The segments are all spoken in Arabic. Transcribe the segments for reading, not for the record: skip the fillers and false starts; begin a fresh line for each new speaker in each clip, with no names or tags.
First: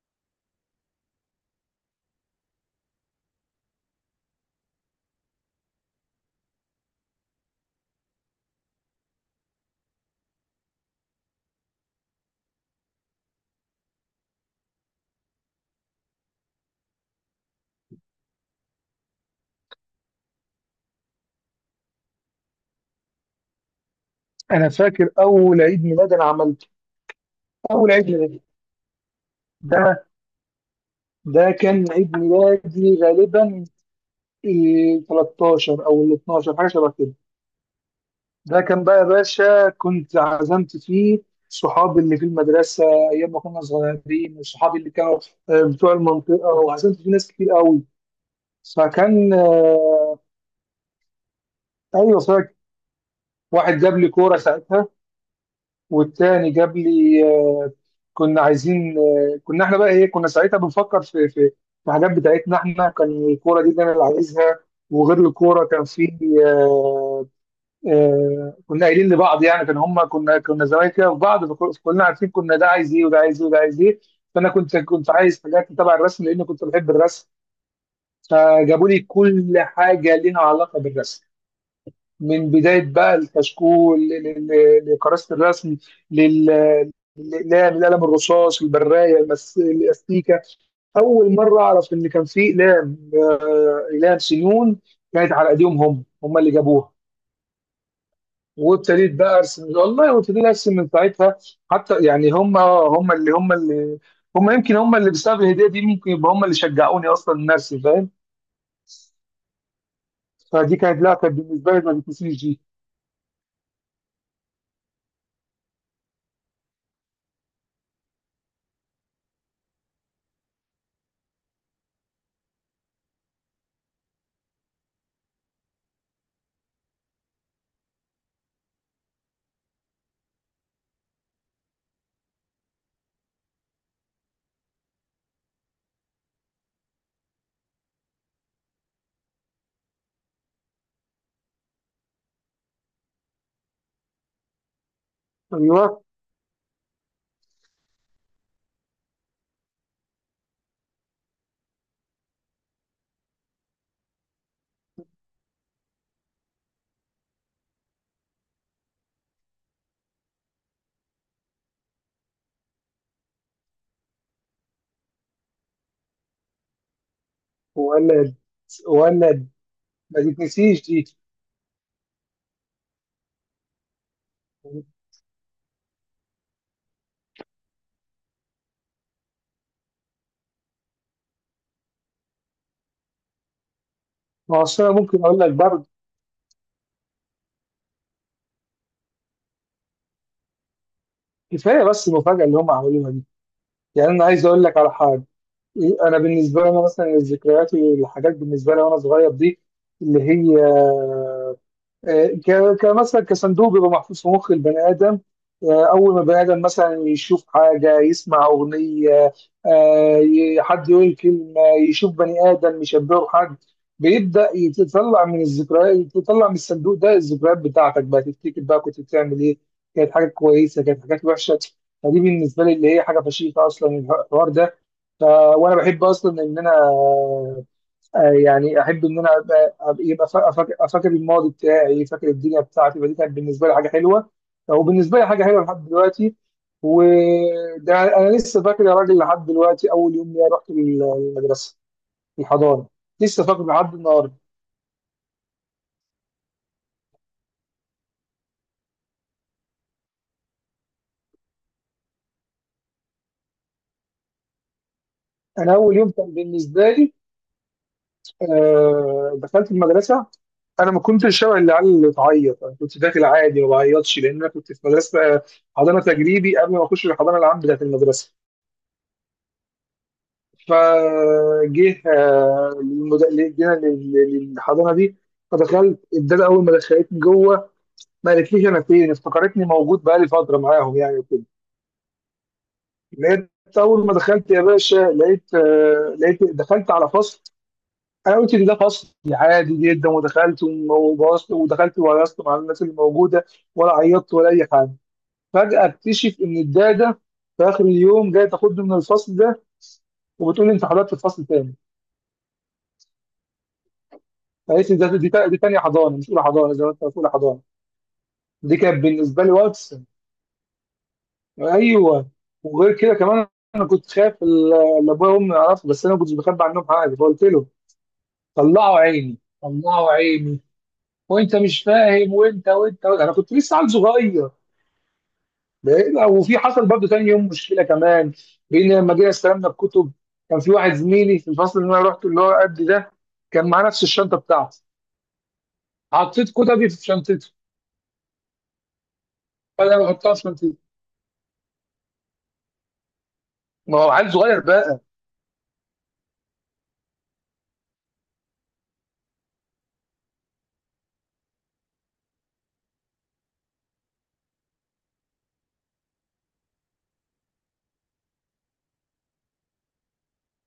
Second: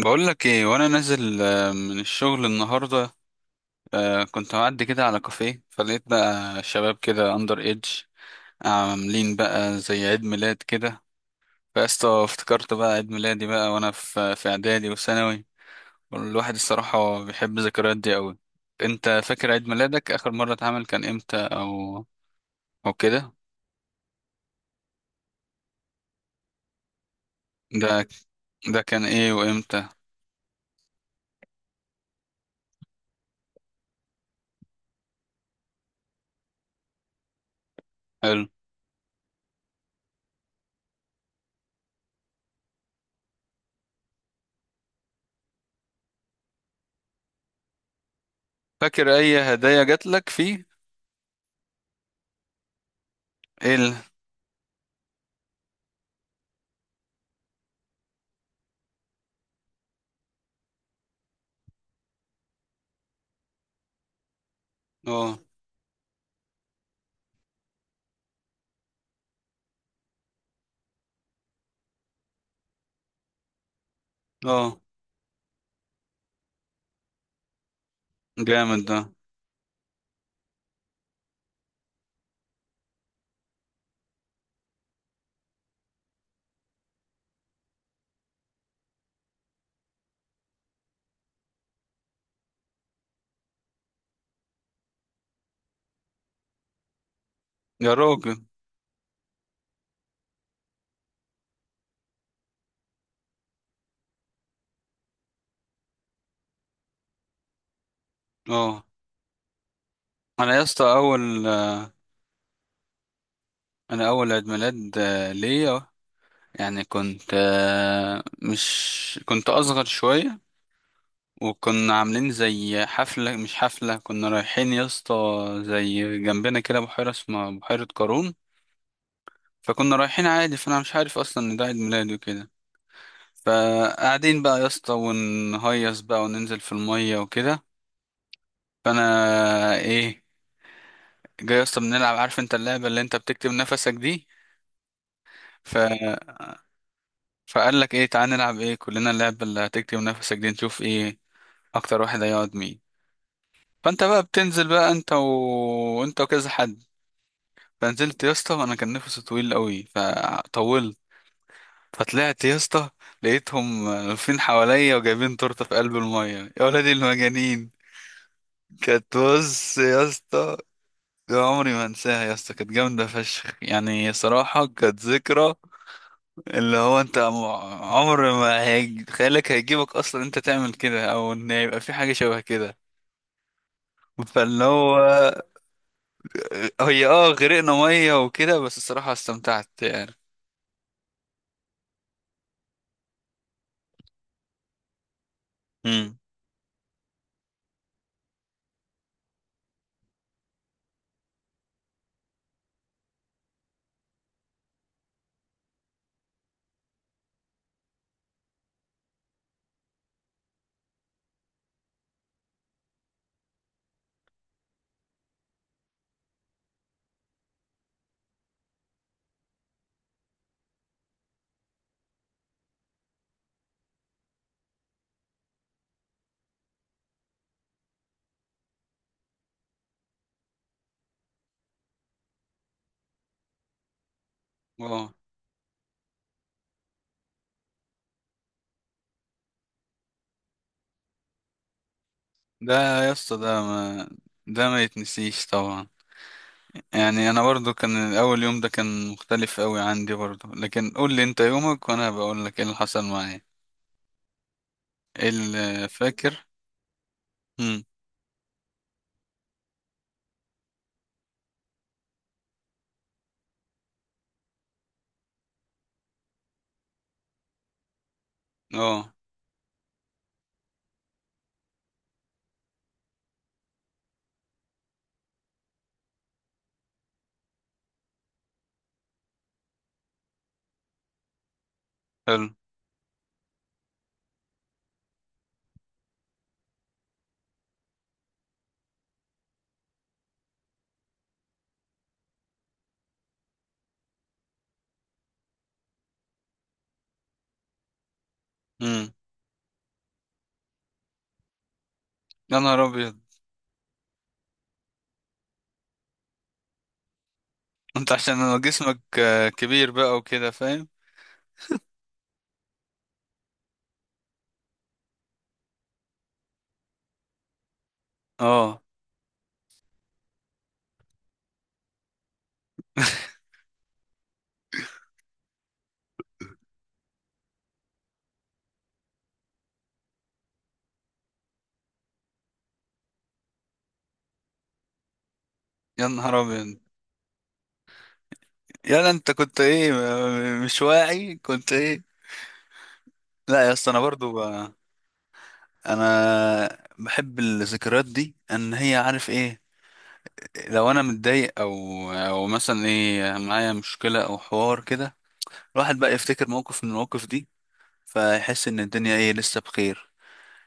بقول لك ايه وانا نازل من الشغل النهارده. كنت معدي كده على كافيه، فلقيت بقى شباب كده اندر ايدج عاملين بقى زي عيد ميلاد كده. فاستا افتكرت بقى عيد ميلادي بقى وانا في اعدادي وثانوي. الواحد الصراحه بيحب الذكريات دي قوي. انت فاكر عيد ميلادك اخر مره اتعمل كان امتى او او كده؟
انا فاكر اول عيد ميلاد انا عملته. اول
ده
عيد ميلاد،
ده كان ايه
ده
وامتى؟
ده كان عيد ميلادي غالبا، إيه 13 او ال 12، حاجه شبه كده.
حلو.
ده كان بقى يا باشا، كنت عزمت فيه صحابي اللي في المدرسه ايام ما كنا صغيرين، وصحابي اللي كانوا بتوع المنطقه، وعزمت فيه ناس كتير قوي.
فاكر
فكان
اي هدايا جات
آه،
لك فيه؟
ايوه فاكر، واحد
ايه ال-؟
جاب لي كوره ساعتها، والتاني جاب لي كنا عايزين، كنا احنا بقى ايه، كنا ساعتها بنفكر في حاجات بتاعتنا احنا. كان الكوره دي اللي انا اللي عايزها، وغير
اه.
الكوره كان في. آه، كنا قايلين لبعض يعني. كان هم، كنا زمان كده في بعض، فكلنا عارفين كنا ده عايز ايه وده عايز ايه وده عايز ايه. فانا كنت
اه،
كنت عايز حاجات تبع الرسم، لان كنت بحب الرسم.
جامد
فجابوا
ده.
لي كل حاجه ليها علاقه بالرسم، من بدايه بقى الكشكول لكراسه الرسم، لل- للاقلام، القلم الرصاص، البرايه، الاستيكه. اول مره اعرف ان كان في اقلام، اقلام سنون. كانت على ايديهم، هم اللي جابوها.
يا راجل.
وابتديت بقى ارسم والله، وابتديت ارسم من ساعتها. حتى يعني، هم يمكن هم اللي بسبب الهديه دي، ممكن يبقى هم اللي شجعوني اصلا ان ارسم، فاهم.
اه. انا يا
فدي
اسطى
كانت، لا كانت
اول،
بالنسبه لي ما بتنسيش دي.
انا اول عيد ميلاد ليا، يعني كنت مش كنت اصغر شويه، وكنا عاملين زي حفله، مش حفله، كنا رايحين يا اسطى زي جنبنا كده بحيره اسمها بحيره قارون. فكنا رايحين عادي، فانا مش عارف اصلا ان ده عيد ميلادي وكده. فقاعدين بقى يا اسطى ونهيص بقى وننزل في الميه وكده. فانا آه، ايه جاي يا اسطى بنلعب، عارف انت اللعبه اللي انت بتكتب نفسك دي. ف،
ايوه.
فقال لك ايه، تعالى نلعب ايه كلنا، اللعبة اللي هتكتم نفسك دي، نشوف ايه اكتر واحد هيقعد مين. فانت بقى بتنزل بقى انت و... انت وكذا حد. فنزلت يا اسطى وانا كان نفسي طويل قوي فطولت، فطلعت يا اسطى لقيتهم واقفين حواليا وجايبين تورته في قلب الميه، يا ولادي المجانين.
ولد
كانت،
ولد،
بص يا
ما
اسطى،
تتنسيش دي.
عمري ما انساها يا اسطى، كانت جامده فشخ، يعني صراحه كانت ذكرى. اللي هو انت عمر ما هيج... خيالك هيجيبك اصلا انت تعمل كده، او ان يبقى في حاجه شبه كده.
ما هو
فاللي
أصل أنا
هو
ممكن اقول لك برضه،
هي اه، غرقنا ميه وكده، بس الصراحه استمتعت يعني.
كفايه بس المفاجاه اللي هم عملوها دي. يعني انا عايز اقول لك على حاجه. إيه، انا
امم.
بالنسبه لي، انا مثلا الذكريات والحاجات بالنسبه لي وانا صغير دي، اللي هي كمثلا كصندوق بيبقى محفوظ في مخ البني ادم. اول ما البني ادم مثلا يشوف حاجه، يسمع اغنيه، حد يقول كلمه، يشوف بني ادم يشبهه بحد، بيبدا يطلع من الذكريات، يطلع من الصندوق ده الذكريات بتاعتك، بقى تفتكر بقى كنت بتعمل ايه. كانت حاجات كويسه، كانت حاجات وحشه. فدي بالنسبه لي اللي هي حاجه فشيخه اصلا الحوار ده. ف... وانا بحب اصلا ان انا، يعني احب ان انا يبقى فاكر فاكر الماضي بتاعي، فاكر الدنيا بتاعتي. فدي كانت بالنسبه لي حاجه حلوه، او
اه.
بالنسبه لي حاجه حلوه لحد دلوقتي. وده انا لسه فاكر يا راجل لحد دلوقتي، اول يوم ليا رحت المدرسه،
ده
الحضانه،
يا اسطى
لسه
ده
فاكر لحد
ما،
النهارده.
ده ما يتنسيش طبعا. يعني انا برضو كان اول يوم ده كان مختلف قوي عندي برضو، لكن قول لي انت يومك وانا بقول لك ايه اللي حصل معايا، ايه
انا
اللي
اول يوم كان
فاكر.
بالنسبه لي،
امم.
دخلت المدرسه. انا ما كنتش شبه العيال اللي تعيط، انا كنت داخل عادي ما بعيطش، لان انا كنت في مدرسه حضانه تجريبي قبل ما اخش الحضانه العام بتاعت المدرسه.
اه.
فجه آه، للمد... ل- جينا للحضانه دي. فدخلت الداده، اول ما دخلتني جوه، ما قالتليش انا فين، افتكرتني موجود بقالي فتره معاهم يعني، وكده.
حلو.
لقيت اول ما دخلت يا باشا، لقيت دخلت على فصل. انا قلت إن ده فصل عادي جدا، ودخلت وبوظت، ودخلت وهيصت مع الناس اللي موجوده، ولا عيطت ولا اي حاجه. فجاه اكتشف ان الداده في اخر اليوم جايه تاخدني من
امم.
الفصل ده، وبتقول لي انت حضرت الفصل تاني.
يا نهار ابيض.
فقالت لي دي تانية حضانة مش أولى حضانة زي ما أنت قلت، أولى حضانة.
انت عشان انا
دي
جسمك
كانت بالنسبة لي
كبير
واتس.
بقى وكده، فاهم.
أيوه. وغير كده كمان، أنا كنت خايف اللي أبويا وأمي يعرفوا، بس أنا ما كنتش بخبي عنهم حاجة، فقلت له،
اه.
طلعوا عيني طلعوا عيني، وأنت مش فاهم، وأنت وأنت، وأنت. أنا كنت لسه عيل صغير. وفي حصل برضه تاني يوم مشكلة كمان، بإن لما جينا استلمنا الكتب، كان في واحد زميلي في الفصل اللي أنا رحت اللي هو قد ده، كان معاه نفس الشنطة بتاعتي.
يا نهار
حطيت
ابيض.
كتبي في شنطته،
يلا انت كنت ايه،
فأنا بحطها في شنطتي.
مش واعي كنت ايه. لا يا اسطى
ما
انا
هو
برضو
عيل صغير.
انا بحب الذكريات دي، ان هي، عارف ايه، لو انا متضايق او او مثلا ايه، معايا مشكلة او حوار كده، الواحد بقى يفتكر موقف من المواقف دي، فيحس ان الدنيا ايه، لسه بخير.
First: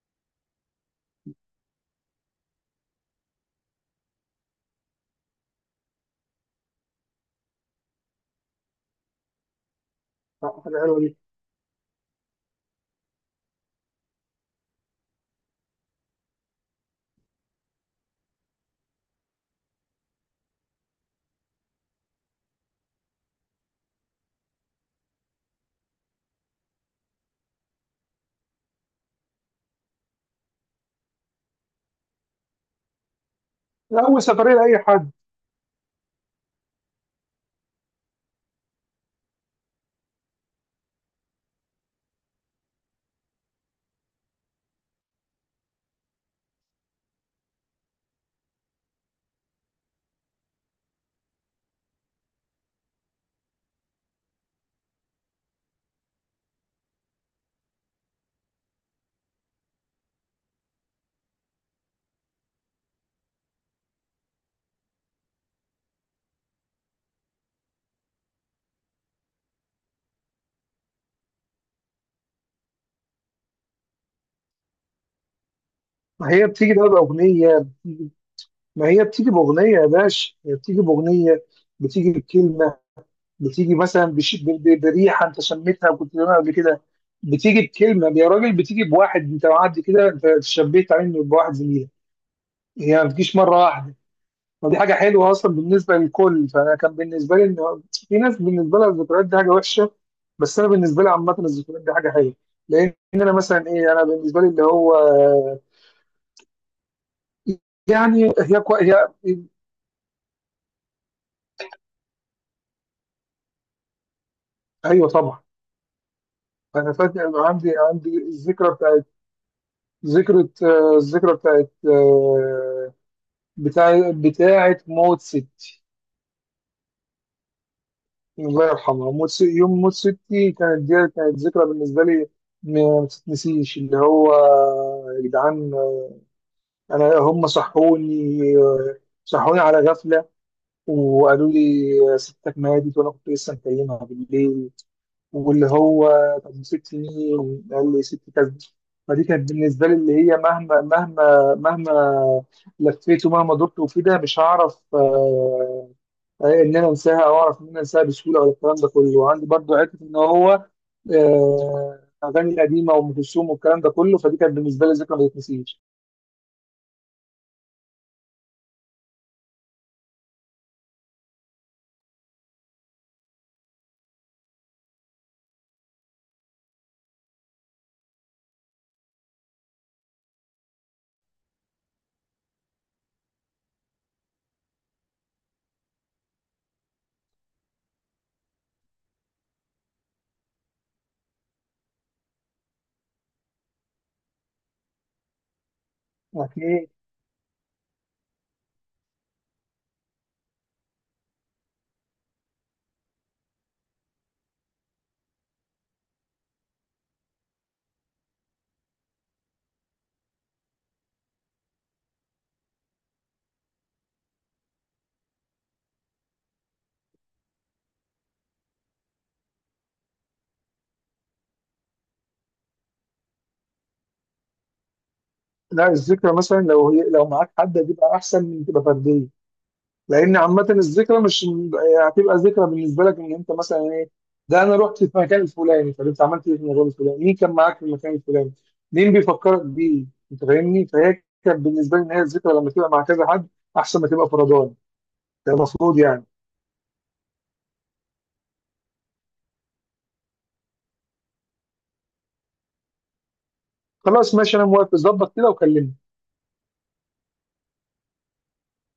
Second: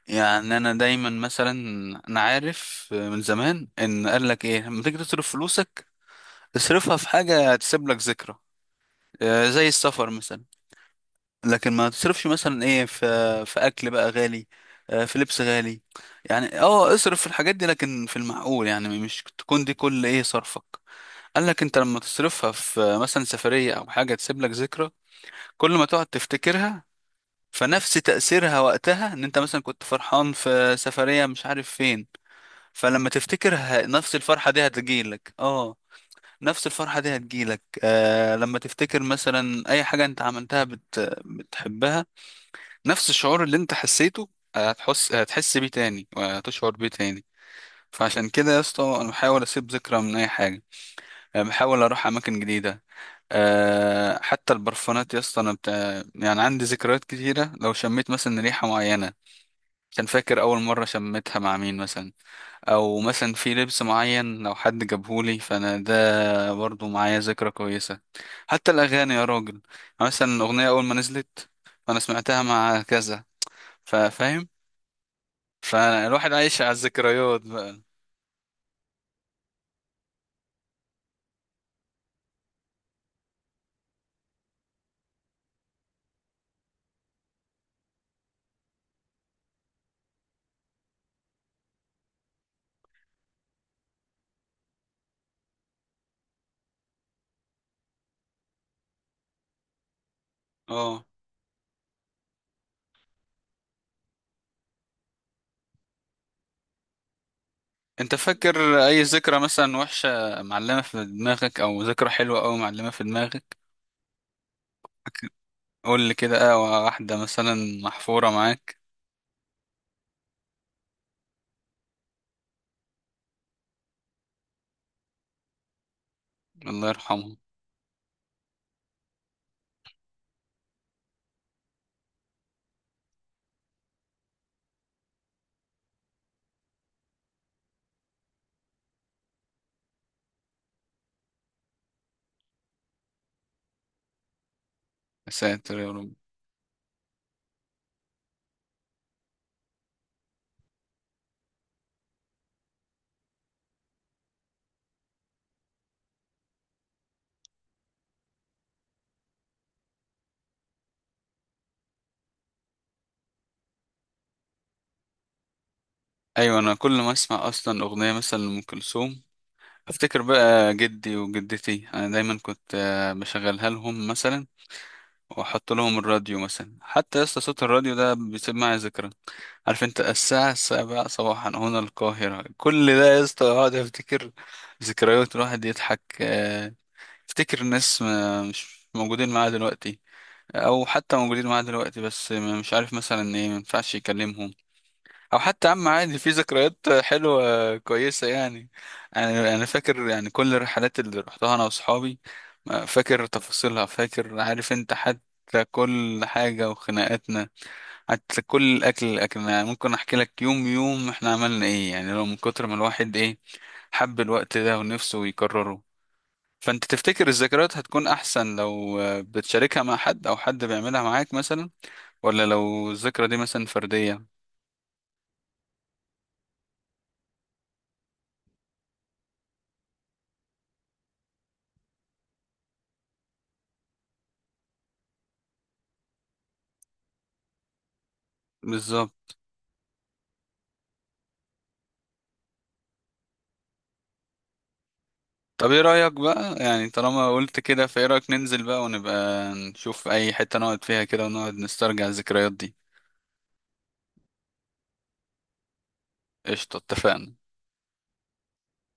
يعني انا دايما مثلا انا عارف من زمان ان قال لك ايه، لما تيجي تصرف فلوسك، تصرفها في حاجة هتسيب لك ذكرى، زي السفر مثلا.
لا، حاجة حلوة دي.
لكن ما تصرفش مثلا ايه في في اكل بقى غالي، في لبس غالي. يعني اه اصرف في الحاجات دي، لكن في المعقول، يعني مش تكون دي كل ايه صرفك. قال لك انت لما تصرفها في مثلا سفرية او حاجة تسيب لك ذكرى، كل ما تقعد تفتكرها، فنفس تأثيرها وقتها، ان انت مثلا كنت فرحان في سفرية مش عارف فين، فلما تفتكرها
لا،
نفس
أول
الفرحة
سفرية
دي
لأي حد.
هتجيلك. اه. نفس الفرحة دي هتجيلك آه لما تفتكر مثلا أي حاجة أنت عملتها بت... بتحبها. نفس الشعور اللي أنت حسيته هتحس بيه تاني وهتشعر بيه تاني. فعشان كده يا اسطى أنا بحاول أسيب ذكرى من أي حاجة، بحاول أروح أماكن جديدة. آه حتى البرفانات يا اسطى أنا بت... يعني عندي ذكريات كتيرة، لو شميت مثلا ريحة معينة كان فاكر أول مرة شميتها مع مين مثلا، أو مثلا في لبس معين لو حد جابهولي، فأنا ده برضه معايا ذكرى كويسة. حتى الأغاني يا راجل يعني، مثلا الأغنية أول ما نزلت، فأنا سمعتها مع كذا، فاهم.
ما
فالواحد
هي
عايش على
بتيجي بقى
الذكريات
بأغنية
بقى.
بتيجي- ما هي بتيجي بأغنية يا باشا، هي بتيجي بأغنية، بتيجي بكلمة، بتيجي مثلا بريحة أنت شميتها وكنت بتقولها قبل كده، بتيجي بكلمة يا راجل، بتيجي بواحد أنت معدي كده أنت شبيت منه بواحد زميلك. هي ما بتجيش مرة واحدة. ودي حاجة حلوة أصلا بالنسبة للكل، فأنا كان بالنسبة لي إن في ناس بالنسبة لها الذكريات دي حاجة وحشة. بس أنا بالنسبة
اه.
لي عامة الذكريات دي حاجة حلوة. لأن أنا مثلا إيه أنا بالنسبة لي اللي هو،
انت
يعني
فاكر أي
هي.
ذكرى مثلا وحشة معلمة في دماغك، أو ذكرى حلوة أوي معلمة في دماغك؟
ايوه طبعا.
قول لي كده، اه،
انا
واحدة
فاكر
مثلا
عندي
محفورة
الذكرى
معاك.
بتاعت بتاعت موت ستي.
الله يرحمه.
الله يرحمها. يوم موت ستي كانت، دي كانت ذكرى بالنسبه لي ما تتنسيش، اللي هو، يا جدعان، انا هم صحوني، صحوني على غفله، وقالوا لي ستك ماتت، وانا كنت لسه مكلمها بالليل.
يا
واللي
ساتر يا
هو
رب.
طب، 6 سنين قال لي ست كذا. فدي كانت بالنسبه لي اللي هي، مهما مهما مهما لفيت ومهما دورت وفي ده مش هعرف، ان انا انساها او اعرف ان انا انساها بسهوله، ولا الكلام ده كله. وعندي برضو حته ان هو اغاني قديمه وام كلثوم والكلام ده كله. فدي كانت بالنسبه لي ذكرى ما تتنسيش.
أيوة، أنا كل ما أسمع أصلا أغنية مثلا لأم كلثوم، افتكر بقى جدي وجدتي. انا دايما كنت بشغلها لهم مثلا، واحط لهم الراديو مثلا. حتى لسه صوت الراديو ده بيسيب معايا ذكرى، عارف انت الساعة السابعة صباحا هنا القاهرة، كل ده يا اسطى اقعد افتكر ذكريات الواحد يضحك. افتكر ناس مش موجودين معايا دلوقتي، او حتى موجودين معايا دلوقتي بس مش عارف مثلا ايه ما ينفعش يكلمهم. او حتى عم عادي، في
لكن
ذكريات
ايه.
حلوه كويسه يعني. انا فاكر يعني كل الرحلات اللي رحتها انا واصحابي، فاكر تفاصيلها، فاكر عارف انت حتى كل حاجه وخناقاتنا، حتى كل الاكل اللي اكلناه، ممكن احكي لك يوم يوم احنا عملنا ايه، يعني لو من كتر ما الواحد ايه، حب الوقت ده ونفسه يكرره. فانت تفتكر الذكريات هتكون احسن لو بتشاركها مع حد او حد بيعملها معاك مثلا، ولا لو الذكرى دي مثلا فرديه؟
لا، الذكرى مثلا لو هي، لو معاك حد دي بقى احسن من تبقى فرديه. لان عامه الذكرى مش يعني، هتبقى ذكرى بالنسبه لك ان انت مثلا ايه، ده انا رحت في مكان الفلاني، طب انت عملت ايه في المكان الفلاني، مين كان معاك في المكان الفلاني، مين
بالظبط.
بيفكرك بيه. انت فاهمني. فهي كانت بالنسبه لي ان هي الذكرى لما تبقى مع كذا حد احسن ما تبقى فردان، ده
طب ايه
المفروض
رأيك
يعني.
بقى، يعني طالما قلت كده، فايه رأيك ننزل بقى ونبقى نشوف اي حتة نقعد فيها كده ونقعد نسترجع الذكريات دي؟
خلاص ماشي انا موافق، ظبط كده وكلمني.
قشطة، اتفقنا.